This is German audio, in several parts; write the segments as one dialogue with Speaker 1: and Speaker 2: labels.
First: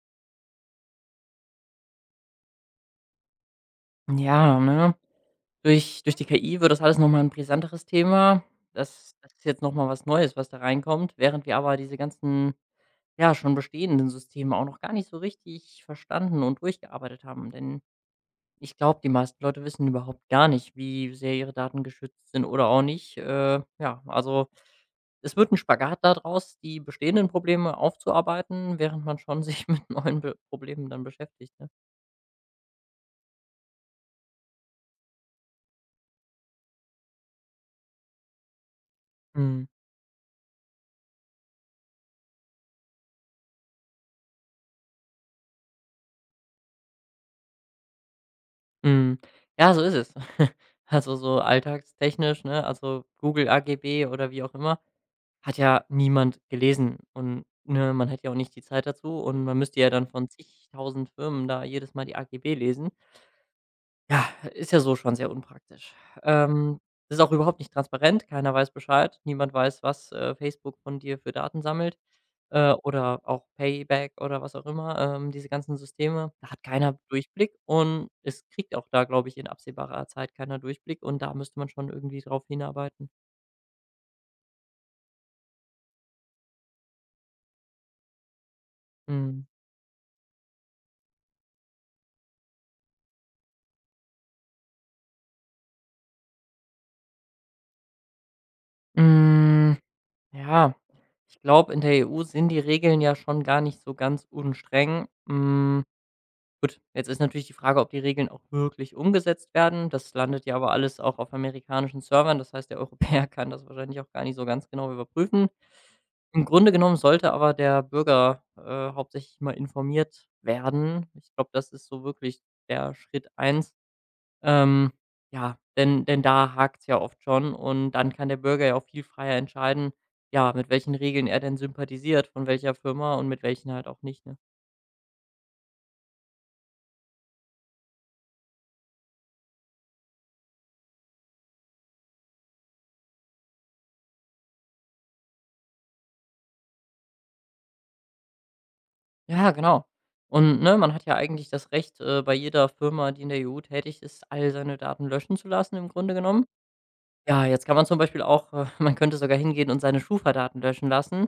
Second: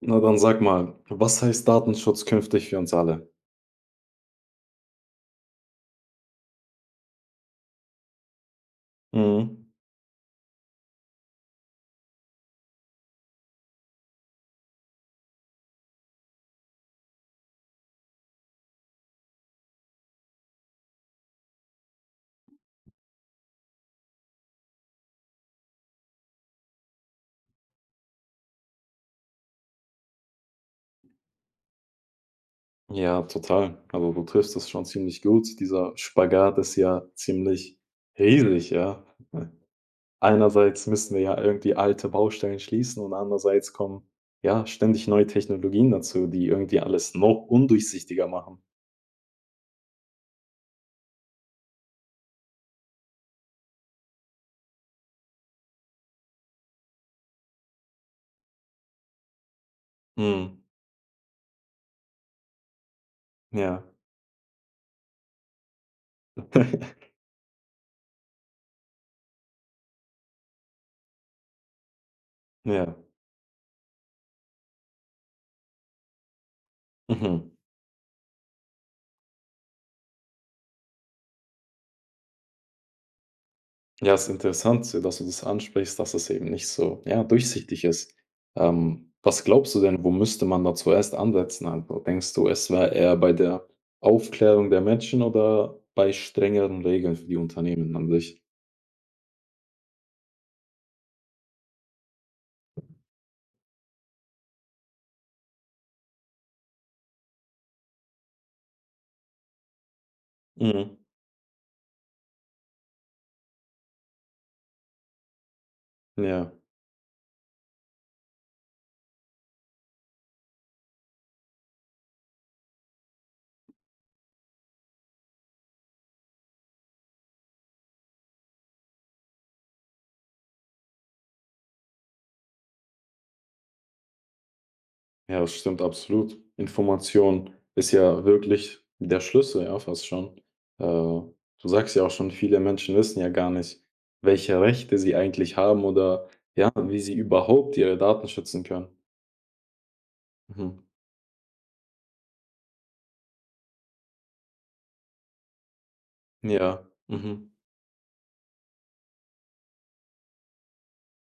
Speaker 1: Na dann sag mal, was heißt Datenschutz künftig für uns alle?
Speaker 2: Ja, ne? Durch die KI wird das alles noch mal 'n brisanteres Thema. Das ist jetzt
Speaker 1: Mhm.
Speaker 2: noch mal was Neues, was da reinkommt, während wir aber diese ganzen, ja, schon bestehenden Systeme auch noch gar nicht so richtig verstanden und durchgearbeitet haben. Denn ich glaube, die meisten Leute wissen überhaupt gar nicht, wie sehr ihre Daten geschützt sind oder auch nicht. Ja, also, es wird ein Spagat daraus, die bestehenden Probleme aufzuarbeiten, während man schon sich mit neuen Be Problemen dann beschäftigt, ne?
Speaker 1: Ja, total. Also du triffst es schon ziemlich gut. Dieser Spagat ist ja ziemlich riesig, ja.
Speaker 2: Mhm.
Speaker 1: Einerseits müssen wir ja irgendwie alte Baustellen schließen und andererseits kommen ja ständig neue Technologien dazu, die irgendwie alles noch undurchsichtiger machen.
Speaker 2: Mhm. Ja, so ist es. Also, so alltagstechnisch, ne? Also, Google AGB oder wie auch immer, hat ja niemand gelesen und, ne, man hat ja auch nicht die Zeit dazu und man müsste ja dann von
Speaker 1: Mhm.
Speaker 2: zigtausend Firmen da jedes Mal die AGB lesen.
Speaker 1: Ja.
Speaker 2: Ja, ist ja so schon sehr unpraktisch. Ähm, ist auch überhaupt nicht transparent. Keiner weiß Bescheid. Niemand weiß, was, Facebook von dir für Daten sammelt,
Speaker 1: Ja.
Speaker 2: oder auch Payback oder was auch immer, diese ganzen Systeme. Da hat keiner
Speaker 1: Mhm.
Speaker 2: Durchblick und es kriegt auch da, glaube ich, in absehbarer Zeit keiner Durchblick und da müsste man schon irgendwie drauf hinarbeiten.
Speaker 1: Ja, ist interessant, dass du das ansprichst, dass es eben nicht so, ja, durchsichtig ist. Was
Speaker 2: Mhm.
Speaker 1: glaubst du denn, wo müsste man da zuerst ansetzen? Also denkst du, es wäre eher bei der Aufklärung der Menschen oder bei strengeren Regeln für die Unternehmen an sich?
Speaker 2: Hm, ja, ich glaube, in der EU sind die Regeln ja schon gar nicht so ganz unstreng. Hm. Gut, jetzt ist natürlich die Frage, ob die Regeln auch wirklich umgesetzt werden. Das landet ja aber
Speaker 1: Mhm.
Speaker 2: alles auch auf amerikanischen Servern. Das heißt, der Europäer kann das wahrscheinlich auch gar nicht so ganz genau überprüfen. Im
Speaker 1: Ja,
Speaker 2: Grunde genommen sollte aber der Bürger hauptsächlich mal informiert werden. Ich glaube, das ist so wirklich der Schritt eins. Ähm, ja, denn da hakt es ja oft schon und dann kann der Bürger ja auch viel freier entscheiden, ja, mit welchen Regeln er denn sympathisiert, von welcher Firma und mit welchen halt auch nicht. Ne?
Speaker 1: ja, das stimmt absolut. Information ist ja wirklich der Schlüssel, ja, fast schon. Du sagst ja auch schon, viele Menschen wissen ja gar nicht, welche Rechte sie eigentlich haben oder ja, wie sie überhaupt ihre Daten schützen können.
Speaker 2: Ja, genau. Und,
Speaker 1: Mhm.
Speaker 2: ne, man hat ja eigentlich das Recht, bei jeder Firma, die in der EU tätig ist, all seine Daten löschen zu lassen im Grunde genommen.
Speaker 1: Ja.
Speaker 2: Ja,
Speaker 1: Mhm.
Speaker 2: jetzt kann man zum Beispiel auch man könnte sogar hingehen und seine Schufa-Daten löschen lassen.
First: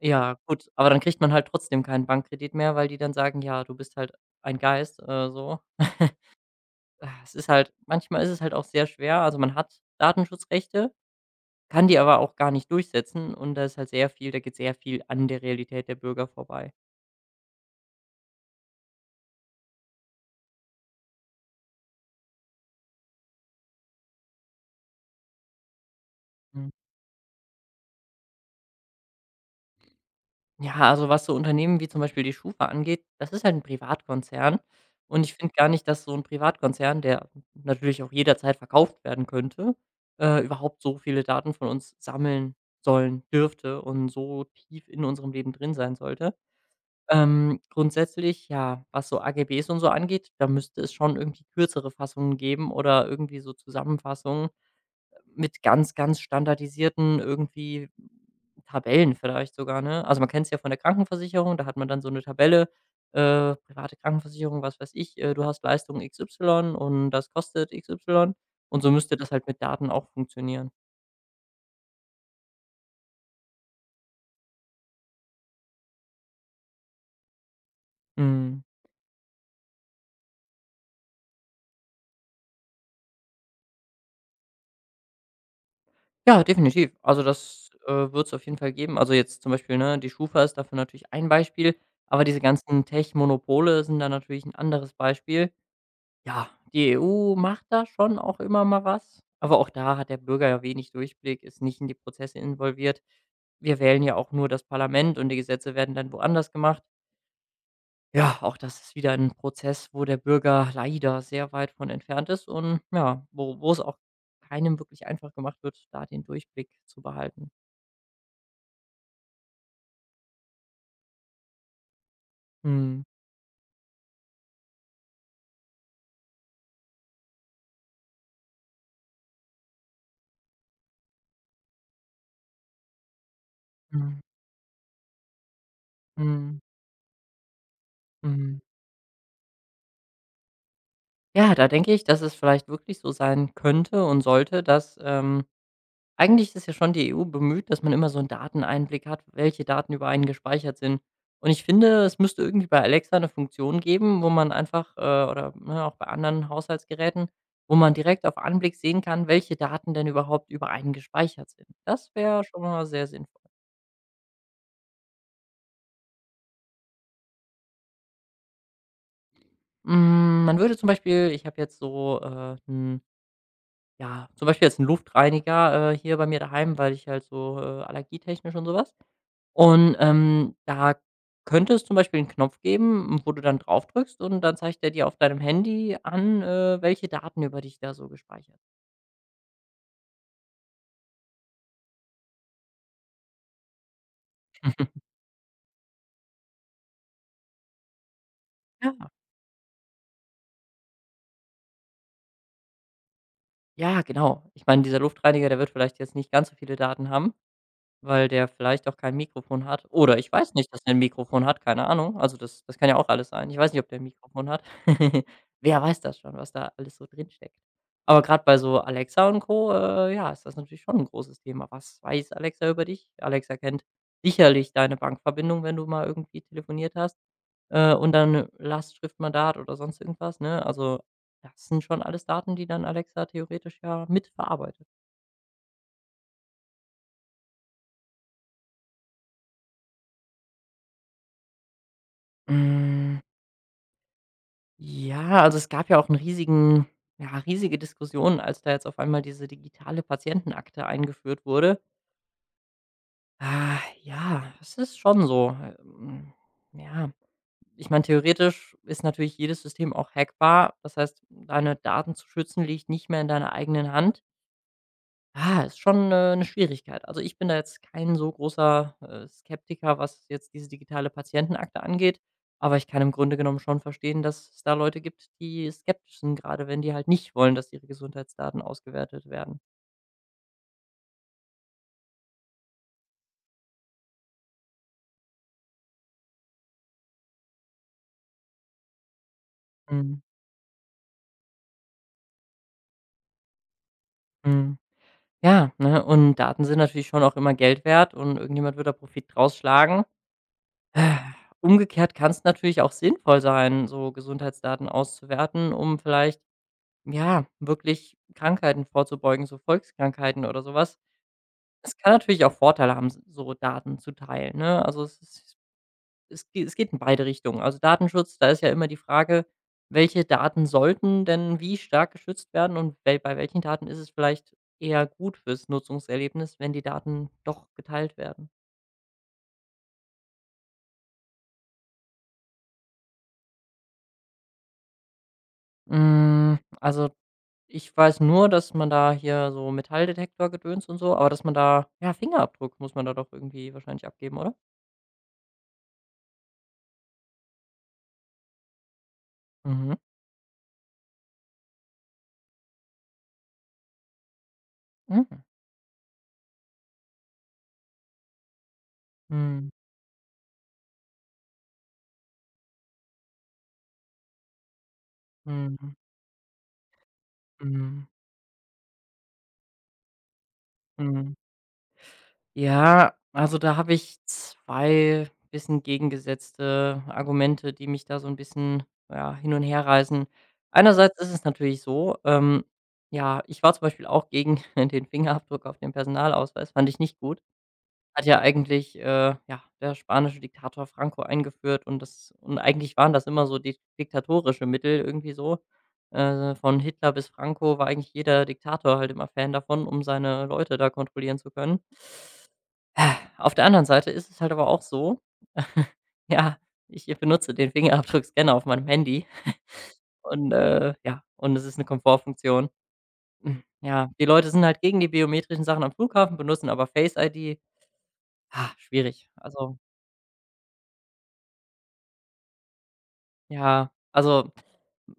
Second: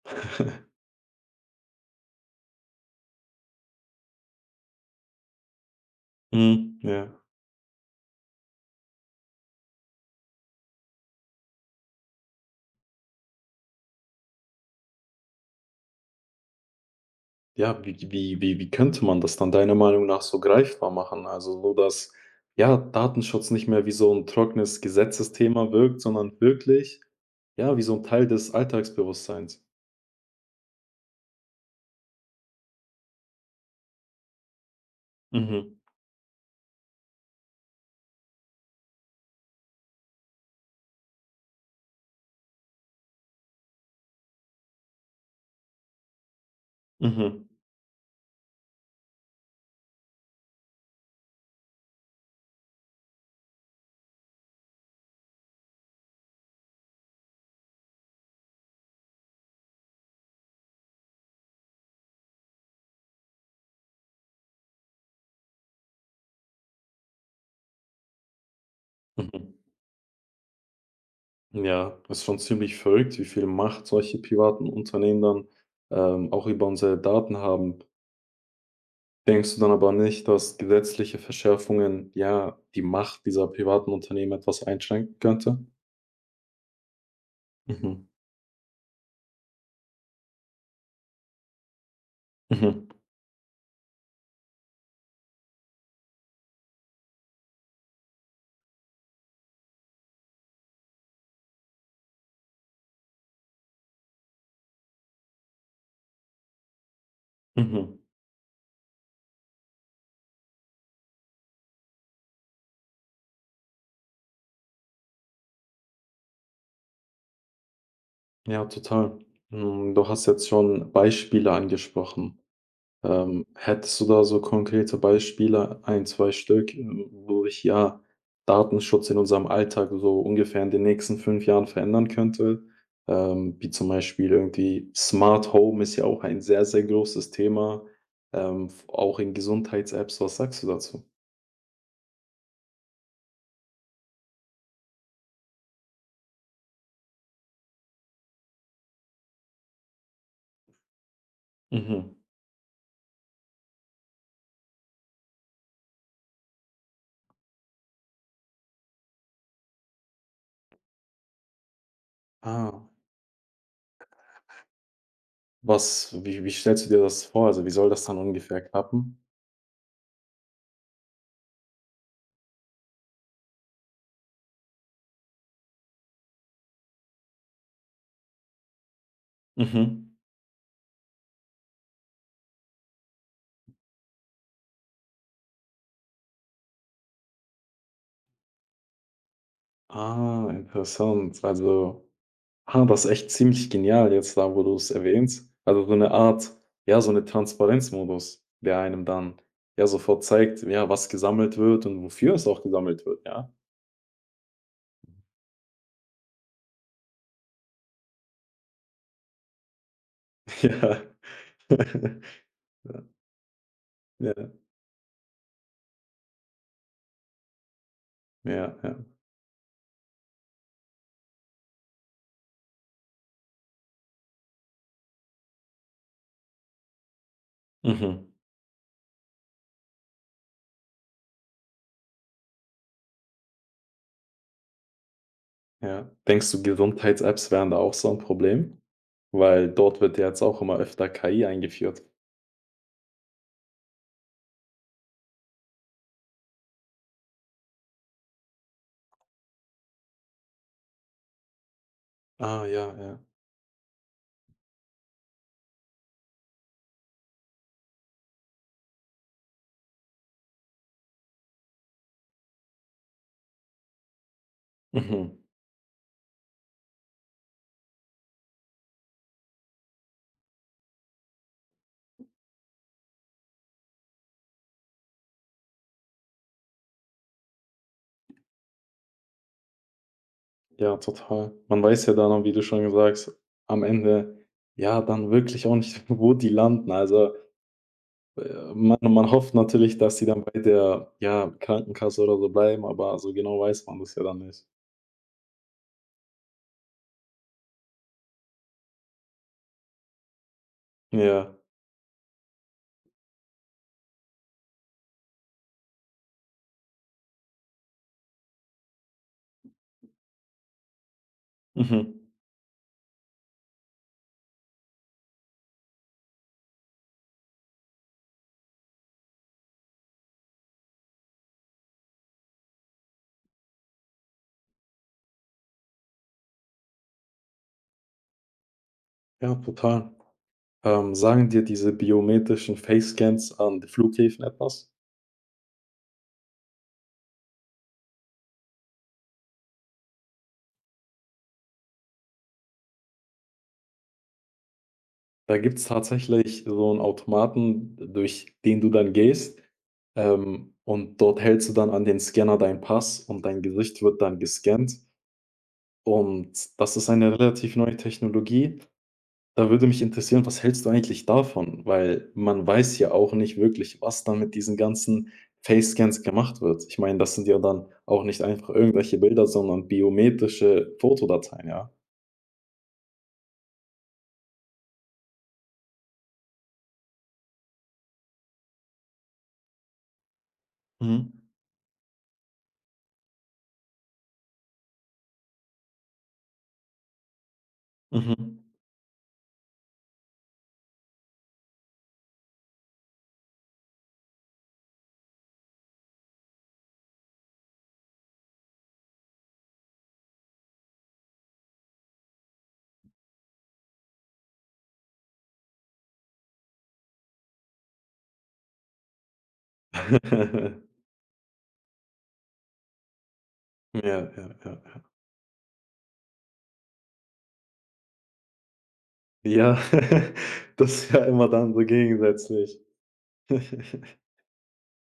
Speaker 2: Ja, gut, aber dann kriegt man halt trotzdem keinen Bankkredit mehr, weil die dann sagen: „Ja, du bist halt ein Geist“, so.
Speaker 1: Mhm. Ja.
Speaker 2: Ah, es ist halt manchmal ist es halt auch sehr schwer. Also, man hat Datenschutzrechte, kann die aber auch gar nicht durchsetzen und da geht sehr viel an der Realität der Bürger vorbei.
Speaker 1: Ja, wie könnte man das dann deiner Meinung nach so greifbar machen? Also, so dass, ja, Datenschutz nicht mehr wie so ein trockenes Gesetzesthema wirkt, sondern
Speaker 2: Mhm.
Speaker 1: wirklich, ja, wie so ein Teil des Alltagsbewusstseins.
Speaker 2: Ja, also was so Unternehmen wie zum Beispiel die SCHUFA angeht, das ist halt ein Privatkonzern. Und ich finde gar
Speaker 1: Mhm.
Speaker 2: nicht, dass so ein Privatkonzern, der natürlich auch jederzeit verkauft werden könnte, überhaupt so viele Daten von uns sammeln sollen dürfte und so tief in unserem Leben drin sein sollte.
Speaker 1: Mhm.
Speaker 2: Grundsätzlich, ja, was so AGBs und so angeht, da müsste es schon irgendwie kürzere Fassungen geben oder irgendwie so Zusammenfassungen mit ganz, ganz standardisierten irgendwie Tabellen vielleicht sogar, ne? Also, man kennt es ja von der Krankenversicherung, da hat man dann so eine Tabelle, private Krankenversicherung, was weiß ich, du hast Leistung XY und das kostet XY und so müsste das halt
Speaker 1: Mhm.
Speaker 2: mit Daten auch funktionieren.
Speaker 1: Ja, das ist schon ziemlich verrückt, wie viel Macht solche privaten Unternehmen dann auch über unsere Daten haben.
Speaker 2: Mhm.
Speaker 1: Denkst du dann aber nicht, dass gesetzliche Verschärfungen, ja, die Macht dieser privaten Unternehmen etwas einschränken könnte?
Speaker 2: Ja, definitiv. Also, das,
Speaker 1: Mhm.
Speaker 2: wird es auf jeden Fall geben. Also, jetzt zum Beispiel, ne, die Schufa ist dafür natürlich ein Beispiel, aber diese ganzen
Speaker 1: Mhm.
Speaker 2: Tech-Monopole sind da natürlich ein anderes Beispiel. Ja, die EU macht da schon auch immer mal was, aber auch da hat der Bürger ja wenig Durchblick, ist nicht in die Prozesse involviert. Wir wählen ja auch nur das Parlament und die Gesetze werden dann woanders gemacht.
Speaker 1: Mhm.
Speaker 2: Ja, auch das ist wieder ein Prozess, wo der Bürger leider sehr weit von entfernt ist und ja, wo es auch keinem wirklich einfach gemacht wird, da den Durchblick zu behalten.
Speaker 1: Ja, total. Hm, du hast jetzt schon Beispiele angesprochen.
Speaker 2: Mhm.
Speaker 1: Hättest du da so konkrete Beispiele, ein 2 Stück wodurch ja Datenschutz in unserem Alltag so ungefähr in den nächsten 5 Jahren verändern könnte? Wie zum
Speaker 2: Mhm.
Speaker 1: Beispiel irgendwie Smart Home ist ja auch ein
Speaker 2: Mhm.
Speaker 1: sehr, sehr großes Thema
Speaker 2: Mhm.
Speaker 1: f auch in Gesundheits-Apps. Was sagst du dazu?
Speaker 2: Ja, da denke ich, dass es vielleicht wirklich so sein könnte und sollte, dass eigentlich ist ja schon die EU bemüht, dass man immer so 'n Dateneinblick hat, welche Daten über einen gespeichert sind. Und ich finde,
Speaker 1: Mhm.
Speaker 2: es müsste irgendwie bei Alexa eine Funktion geben, wo man oder, ne, auch bei anderen Haushaltsgeräten, wo man direkt auf Anblick sehen kann, welche Daten denn überhaupt über einen gespeichert sind. Das wäre schon
Speaker 1: Ah,
Speaker 2: mal sehr sinnvoll.
Speaker 1: was wie stellst du dir das vor? Also, wie soll das dann ungefähr klappen?
Speaker 2: Hm, man würde zum Beispiel ich habe jetzt so, 'n ja, zum Beispiel jetzt einen Luftreiniger, hier bei mir daheim, weil ich halt so, allergietechnisch und sowas. Und,
Speaker 1: Mhm.
Speaker 2: da könnte es zum Beispiel einen Knopf geben, wo du dann draufdrückst und dann zeigt er dir auf deinem Handy an, welche Daten über dich da so gespeichert
Speaker 1: Ah, interessant. Also, ah, das ist echt ziemlich genial jetzt da, wo du es erwähnst. Also, so eine Art ja, so eine Transparenzmodus, der einem
Speaker 2: Ja.
Speaker 1: dann ja sofort zeigt, ja, was gesammelt wird und wofür es auch gesammelt wird, ja?
Speaker 2: Ja, genau. Ich meine, dieser Luftreiniger, der wird vielleicht jetzt nicht ganz so viele Daten haben. Weil der vielleicht auch kein Mikrofon hat. Oder ich weiß nicht, dass er ein
Speaker 1: Ja.
Speaker 2: Mikrofon hat, keine Ahnung. Also, das kann ja auch alles sein. Ich weiß nicht, ob der 'n
Speaker 1: Ja,
Speaker 2: Mikrofon hat. Wer weiß das schon, was da alles so drinsteckt. Aber gerade bei
Speaker 1: ja,
Speaker 2: so
Speaker 1: ja.
Speaker 2: Alexa und Co., ja, ist das natürlich schon ein großes Thema. Was weiß Alexa über dich? Alexa kennt sicherlich deine Bankverbindung, wenn du mal irgendwie telefoniert hast, und
Speaker 1: Mhm,
Speaker 2: dein Lastschriftmandat oder sonst irgendwas, ne? Also, das sind schon alles Daten, die dann Alexa theoretisch ja mitverarbeitet.
Speaker 1: ja. Denkst du, Gesundheits-Apps wären da auch so ein Problem? Weil dort wird ja jetzt auch immer öfter KI eingeführt.
Speaker 2: Hm. Ja, also es gab ja auch einen riesigen Ja, riesige Diskussion, als da jetzt auf einmal diese digitale Patientenakte eingeführt wurde.
Speaker 1: Ah, ja, ja.
Speaker 2: Ah, ja, es ist schon so, ja. Ich meine, theoretisch ist natürlich jedes System auch hackbar. Das heißt, deine Daten zu schützen liegt nicht mehr in deiner eigenen Hand.
Speaker 1: Mhm.
Speaker 2: Ah, ist schon, 'ne Schwierigkeit. Also, ich bin da jetzt kein so großer, Skeptiker, was jetzt diese digitale Patientenakte angeht, aber ich kann im Grunde genommen schon verstehen, dass es da Leute gibt, die skeptisch sind, gerade wenn die halt nicht wollen, dass ihre Gesundheitsdaten ausgewertet werden.
Speaker 1: Ja, total. Man weiß ja dann auch, wie du schon gesagt hast, am Ende, ja, dann wirklich auch nicht, wo die landen. Also, man hofft natürlich, dass
Speaker 2: Mhm,
Speaker 1: sie dann bei der, ja, Krankenkasse oder so bleiben, aber so genau weiß man das ja dann nicht.
Speaker 2: mhm. Ja, ne, und Daten sind natürlich schon auch immer Geld wert und irgendjemand wird da Profit draus schlagen. Äh,
Speaker 1: Ja,
Speaker 2: Umgekehrt kann es natürlich auch sinnvoll sein, so Gesundheitsdaten auszuwerten, um vielleicht ja, wirklich Krankheiten vorzubeugen, so Volkskrankheiten oder sowas. Es kann
Speaker 1: mhm.
Speaker 2: natürlich auch Vorteile haben, s so Daten zu teilen, ne? Also, es ist es ge es geht in beide Richtungen. Also, Datenschutz, da ist ja immer die Frage, welche Daten sollten denn wie stark geschützt werden und wel bei welchen Daten ist es vielleicht eher gut fürs Nutzungserlebnis, wenn die Daten doch geteilt werden?
Speaker 1: Ja, total. Sagen dir diese biometrischen Face-Scans an die Flughäfen etwas?
Speaker 2: Hm, also, ich weiß nur, dass man da hier so Metalldetektor-Gedöns und so aber dass man da ja, Fingerabdruck muss man da doch irgendwie wahrscheinlich abgeben, oder?
Speaker 1: Da gibt's tatsächlich so einen Automaten, durch den du dann gehst
Speaker 2: Mhm.
Speaker 1: und dort hältst du dann an den Scanner deinen Pass und dein Gesicht wird dann gescannt.
Speaker 2: Mhm.
Speaker 1: Und das ist eine relativ neue Technologie. Da
Speaker 2: Mhm.
Speaker 1: würde mich interessieren, was hältst du eigentlich davon? Weil man weiß ja auch nicht wirklich, was da mit diesen ganzen
Speaker 2: Mhm.
Speaker 1: Face-Scans gemacht wird. Ich meine, das sind ja dann
Speaker 2: Mhm.
Speaker 1: auch nicht einfach irgendwelche Bilder, sondern biometrische
Speaker 2: Mhm.
Speaker 1: Fotodateien, ja?
Speaker 2: Ja, also da habe ich 2 bisschen gegengesetzte Argumente, die mich da so ein bisschen, ja, hin und her herreißen. Einerseits ist
Speaker 1: Mhm.
Speaker 2: es natürlich so, ja, ich war zum Beispiel auch gegen den Fingerabdruck auf dem Personalausweis, fand ich nicht gut. Hat ja
Speaker 1: Mhm.
Speaker 2: eigentlich, ja, der spanische Diktator Franco eingeführt und eigentlich waren das immer so di diktatorische Mittel irgendwie so. Von Hitler bis Franco war eigentlich jeder Diktator halt immer Fan davon, um seine Leute da kontrollieren zu können. Ah, auf der anderen Seite ist es halt aber auch so, ja, ich benutze den Fingerabdruckscanner auf meinem Handy und, ja und es ist eine Komfortfunktion. Hm, ja,
Speaker 1: Ja,
Speaker 2: die
Speaker 1: ja,
Speaker 2: Leute sind
Speaker 1: ja,
Speaker 2: halt gegen
Speaker 1: ja.
Speaker 2: die biometrischen Sachen am Flughafen, benutzen aber Face ID. Schwierig. Also
Speaker 1: Das ist ja immer dann so gegensätzlich.
Speaker 2: ja, also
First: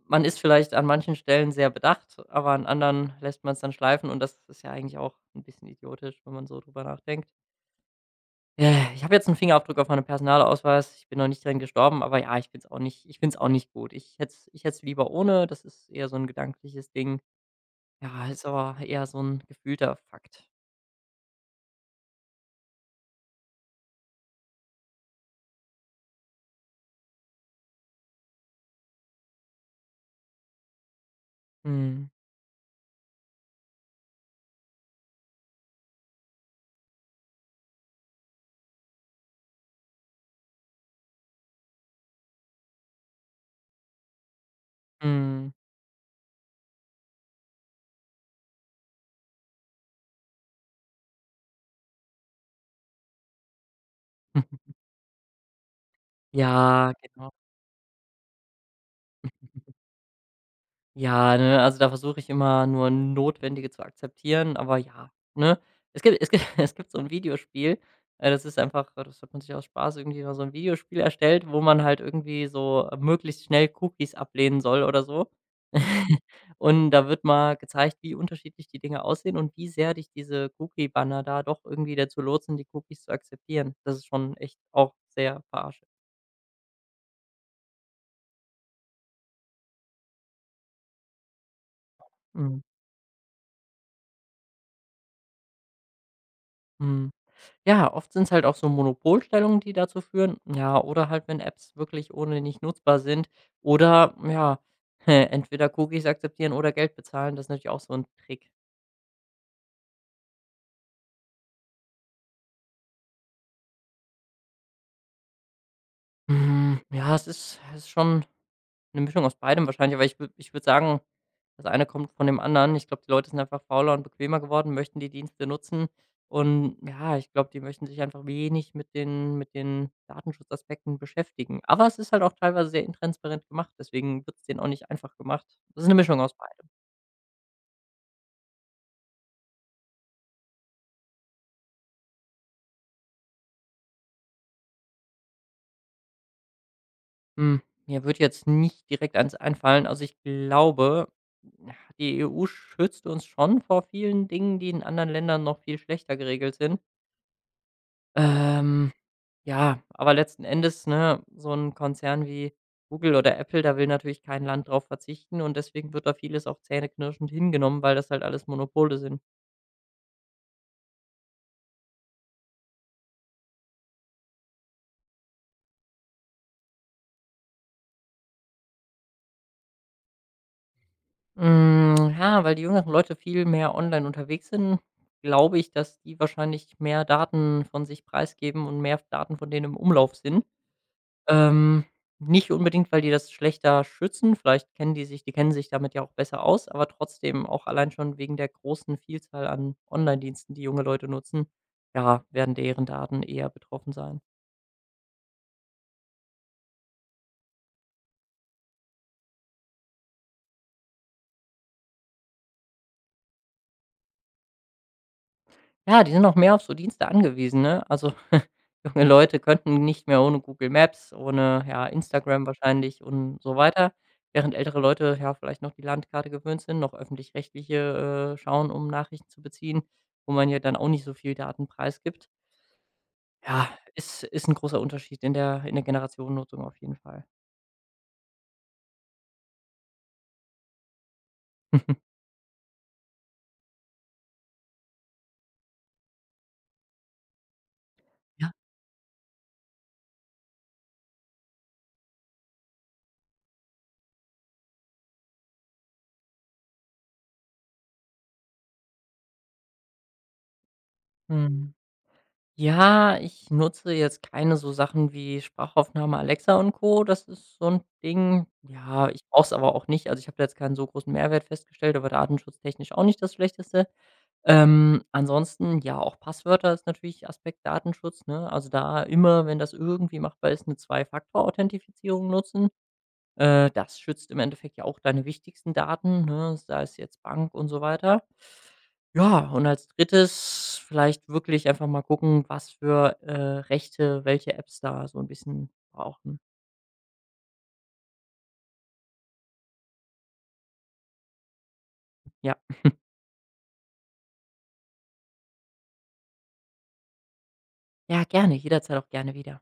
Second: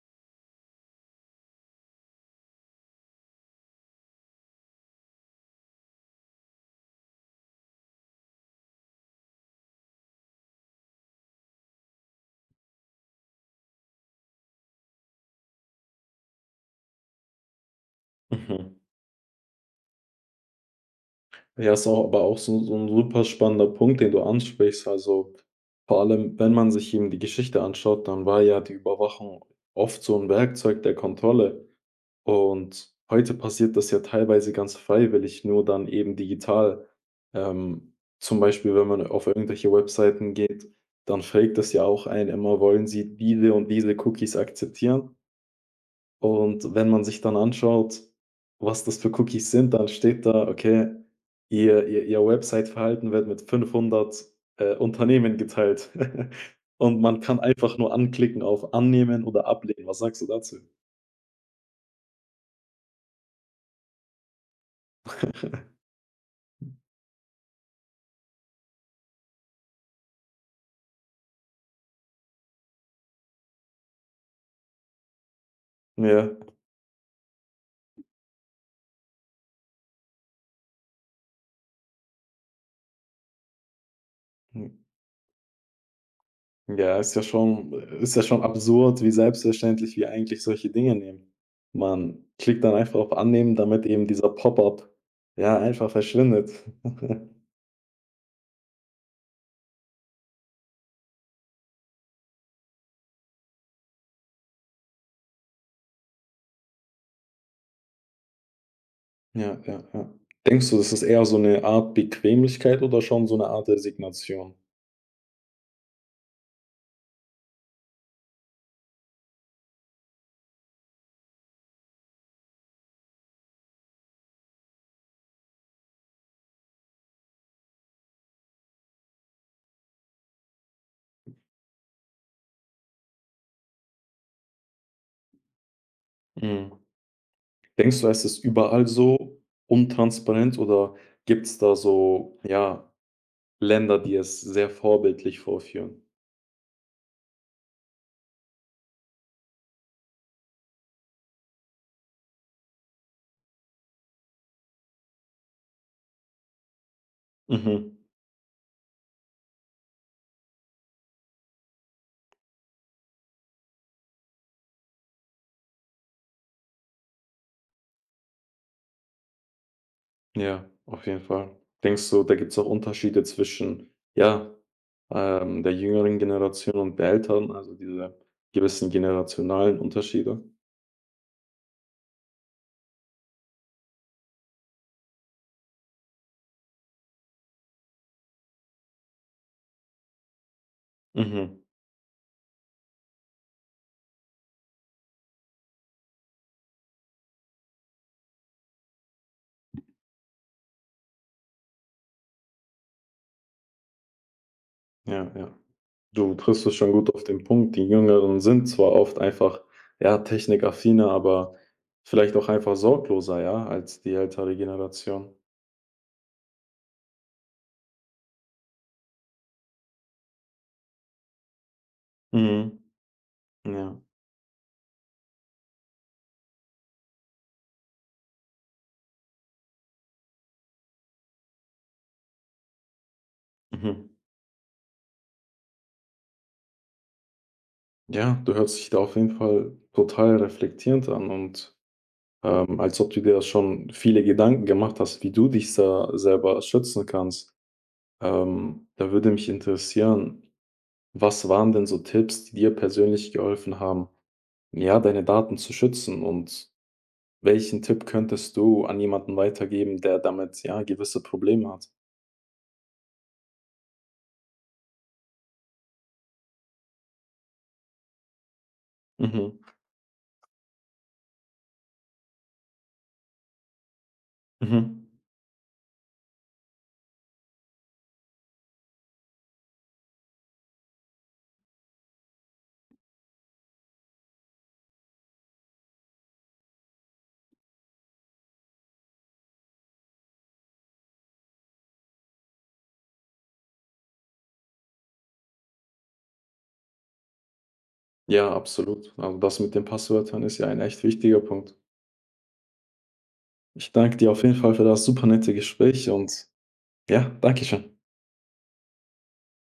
Speaker 2: man ist vielleicht an manchen Stellen sehr bedacht, aber an anderen lässt man es dann schleifen und das ist ja eigentlich auch ein bisschen idiotisch, wenn man so drüber nachdenkt. Ich habe jetzt einen Fingerabdruck auf meinem Personalausweis. Ich bin noch nicht dran gestorben, aber ja, ich find's auch nicht gut. Ich hätte lieber ohne. Das ist eher so ein gedankliches Ding. Ja, ist
Speaker 1: Mhm.
Speaker 2: aber eher so ein gefühlter Fakt.
Speaker 1: Ja, ist auch aber auch so 'n super spannender Punkt, den du ansprichst. Also, vor allem, wenn man sich eben die Geschichte anschaut, dann war ja die Überwachung oft so ein Werkzeug der Kontrolle.
Speaker 2: Mhm.
Speaker 1: Und heute passiert das ja teilweise ganz freiwillig, nur dann eben digital. Zum Beispiel, wenn man auf irgendwelche Webseiten geht, dann fragt das ja auch einen immer: „Wollen Sie diese und diese Cookies akzeptieren?"
Speaker 2: Mhm.
Speaker 1: Und wenn man sich dann anschaut, was das für Cookies sind, dann steht da, okay, ihr Website-Verhalten wird mit 500Unternehmen geteilt.
Speaker 2: Ja,
Speaker 1: Und man
Speaker 2: genau.
Speaker 1: kann einfach nur anklicken auf annehmen oder ablehnen. Was sagst du dazu?
Speaker 2: Ja, ne, also da versuche ich immer nur Notwendige zu akzeptieren, aber ja, ne? Es gibt es gibt so ein Videospiel, das ist einfach das hat man sich aus Spaß irgendwie mal so ein Videospiel erstellt, wo man halt irgendwie so möglichst schnell Cookies ablehnen soll oder so.
Speaker 1: Ja.
Speaker 2: Und da wird mal gezeigt, wie unterschiedlich die Dinge aussehen und wie sehr dich diese Cookie-Banner da doch irgendwie dazu lotsen, die Cookies zu akzeptieren. Das ist schon echt
Speaker 1: Hm,
Speaker 2: auch sehr verarschend.
Speaker 1: ja, ist ja schon absurd, wie selbstverständlich wir eigentlich solche Dinge nehmen. Man klickt
Speaker 2: Mhm.
Speaker 1: dann einfach auf annehmen, damit eben dieser Pop-up, ja, einfach verschwindet.
Speaker 2: Mhm. Ja, oft sind es halt auch so Monopolstellungen, die dazu führen. Ja, oder halt, wenn Apps wirklich ohne nicht nutzbar sind oder ja, entweder Cookies akzeptieren oder Geld bezahlen, das ist natürlich auch so ein Trick.
Speaker 1: Ja, ja, ja. Denkst du, das ist eher so eine Art Bequemlichkeit oder schon so eine Art Resignation?
Speaker 2: Hm, ja, es ist schon eine Mischung aus beidem wahrscheinlich, aber ich würde sagen, das eine kommt von dem anderen. Ich glaube, die Leute sind einfach fauler und bequemer geworden, möchten die Dienste nutzen und ja, ich glaube, die möchten sich einfach wenig mit den Datenschutzaspekten beschäftigen. Aber es ist halt auch teilweise sehr intransparent gemacht, deswegen wird es denen auch nicht einfach gemacht. Das ist eine Mischung aus beidem.
Speaker 1: Mhm. Denkst du, es ist überall so untransparent oder gibt es da so, ja, Länder, die es sehr vorbildlich vorführen?
Speaker 2: Hm, mir wird jetzt nicht direkt eins einfallen. Also, ich glaube, ja, die EU schützt uns schon vor vielen Dingen, die in anderen Ländern noch viel schlechter geregelt sind.
Speaker 1: Mhm.
Speaker 2: Ähm. Ja, aber letzten Endes, ne, so ein Konzern wie Google oder Apple, da will natürlich kein Land drauf verzichten und deswegen wird da vieles auch zähneknirschend hingenommen, weil das halt alles Monopole sind.
Speaker 1: Ja, auf jeden Fall. Denkst du, da gibt es auch Unterschiede zwischen, ja, der jüngeren Generation und der älteren, also diese gewissen generationalen Unterschiede?
Speaker 2: Hm, ja, weil die jüngeren Leute viel mehr online unterwegs sind, glaube ich, dass die wahrscheinlich mehr Daten von sich preisgeben und mehr Daten von denen im Umlauf sind.
Speaker 1: Mhm.
Speaker 2: Ähm, nicht unbedingt, weil die das schlechter schützen. Vielleicht kennen die sich die kennen sich damit ja auch besser aus, aber trotzdem auch allein schon wegen der großen Vielzahl an Online-Diensten, die junge Leute nutzen, ja, werden deren Daten eher betroffen sein.
Speaker 1: Ja, ja. Du triffst es schon gut auf den Punkt. Die Jüngeren sind zwar oft einfach, ja, technikaffiner, aber vielleicht auch einfach sorgloser, ja, als die ältere Generation.
Speaker 2: Ja, die sind auch mehr auf so Dienste angewiesen, ne? Also, junge Leute könnten nicht mehr ohne Google Maps, ohne, ja, Instagram
Speaker 1: Mhm.
Speaker 2: wahrscheinlich und so weiter,
Speaker 1: Ja.
Speaker 2: während ältere Leute, ja, vielleicht noch die Landkarte gewöhnt sind, noch öffentlich-rechtliche, schauen, um Nachrichten zu beziehen, wo man ja dann auch nicht so viel Daten preisgibt. Ja,
Speaker 1: Mhm.
Speaker 2: ist ein großer Unterschied in der Generationennutzung auf jeden Fall.
Speaker 1: Ja, du hörst dich da auf jeden Fall total reflektierend an und als ob du dir schon viele Gedanken gemacht hast, wie du dich da selber schützen kannst.
Speaker 2: Ja.
Speaker 1: Da würde mich interessieren, was waren denn so Tipps, die dir persönlich geholfen haben, ja, deine Daten zu schützen und welchen Tipp könntest du an jemanden weitergeben, der damit, ja, gewisse Probleme
Speaker 2: Hm,
Speaker 1: hat?
Speaker 2: ja, ich nutze jetzt keine so Sachen wie Sprachaufnahme, Alexa und Co. Das ist so ein Ding. Ja, ich brauche es
Speaker 1: Mhm,
Speaker 2: aber auch nicht. Also, ich habe da jetzt keinen so großen Mehrwert festgestellt, aber datenschutztechnisch auch nicht das Schlechteste.
Speaker 1: mhm.
Speaker 2: Ansonsten, ja, auch Passwörter ist natürlich Aspekt Datenschutz, ne? Also, da immer, wenn das irgendwie machbar ist, eine Zwei-Faktor-Authentifizierung nutzen. Das schützt im Endeffekt ja auch deine wichtigsten Daten, ne, sei es jetzt Bank und so weiter. Ja, und als Drittes vielleicht wirklich einfach mal gucken, was für, Rechte welche Apps da so ein bisschen brauchen.
Speaker 1: Ja, absolut. Also, das mit den Passwörtern ist ja ein echt wichtiger Punkt.
Speaker 2: Ja.
Speaker 1: Ich danke dir auf jeden Fall für das super nette Gespräch und ja, danke schön.
Speaker 2: Ja, gerne, jederzeit auch gerne wieder.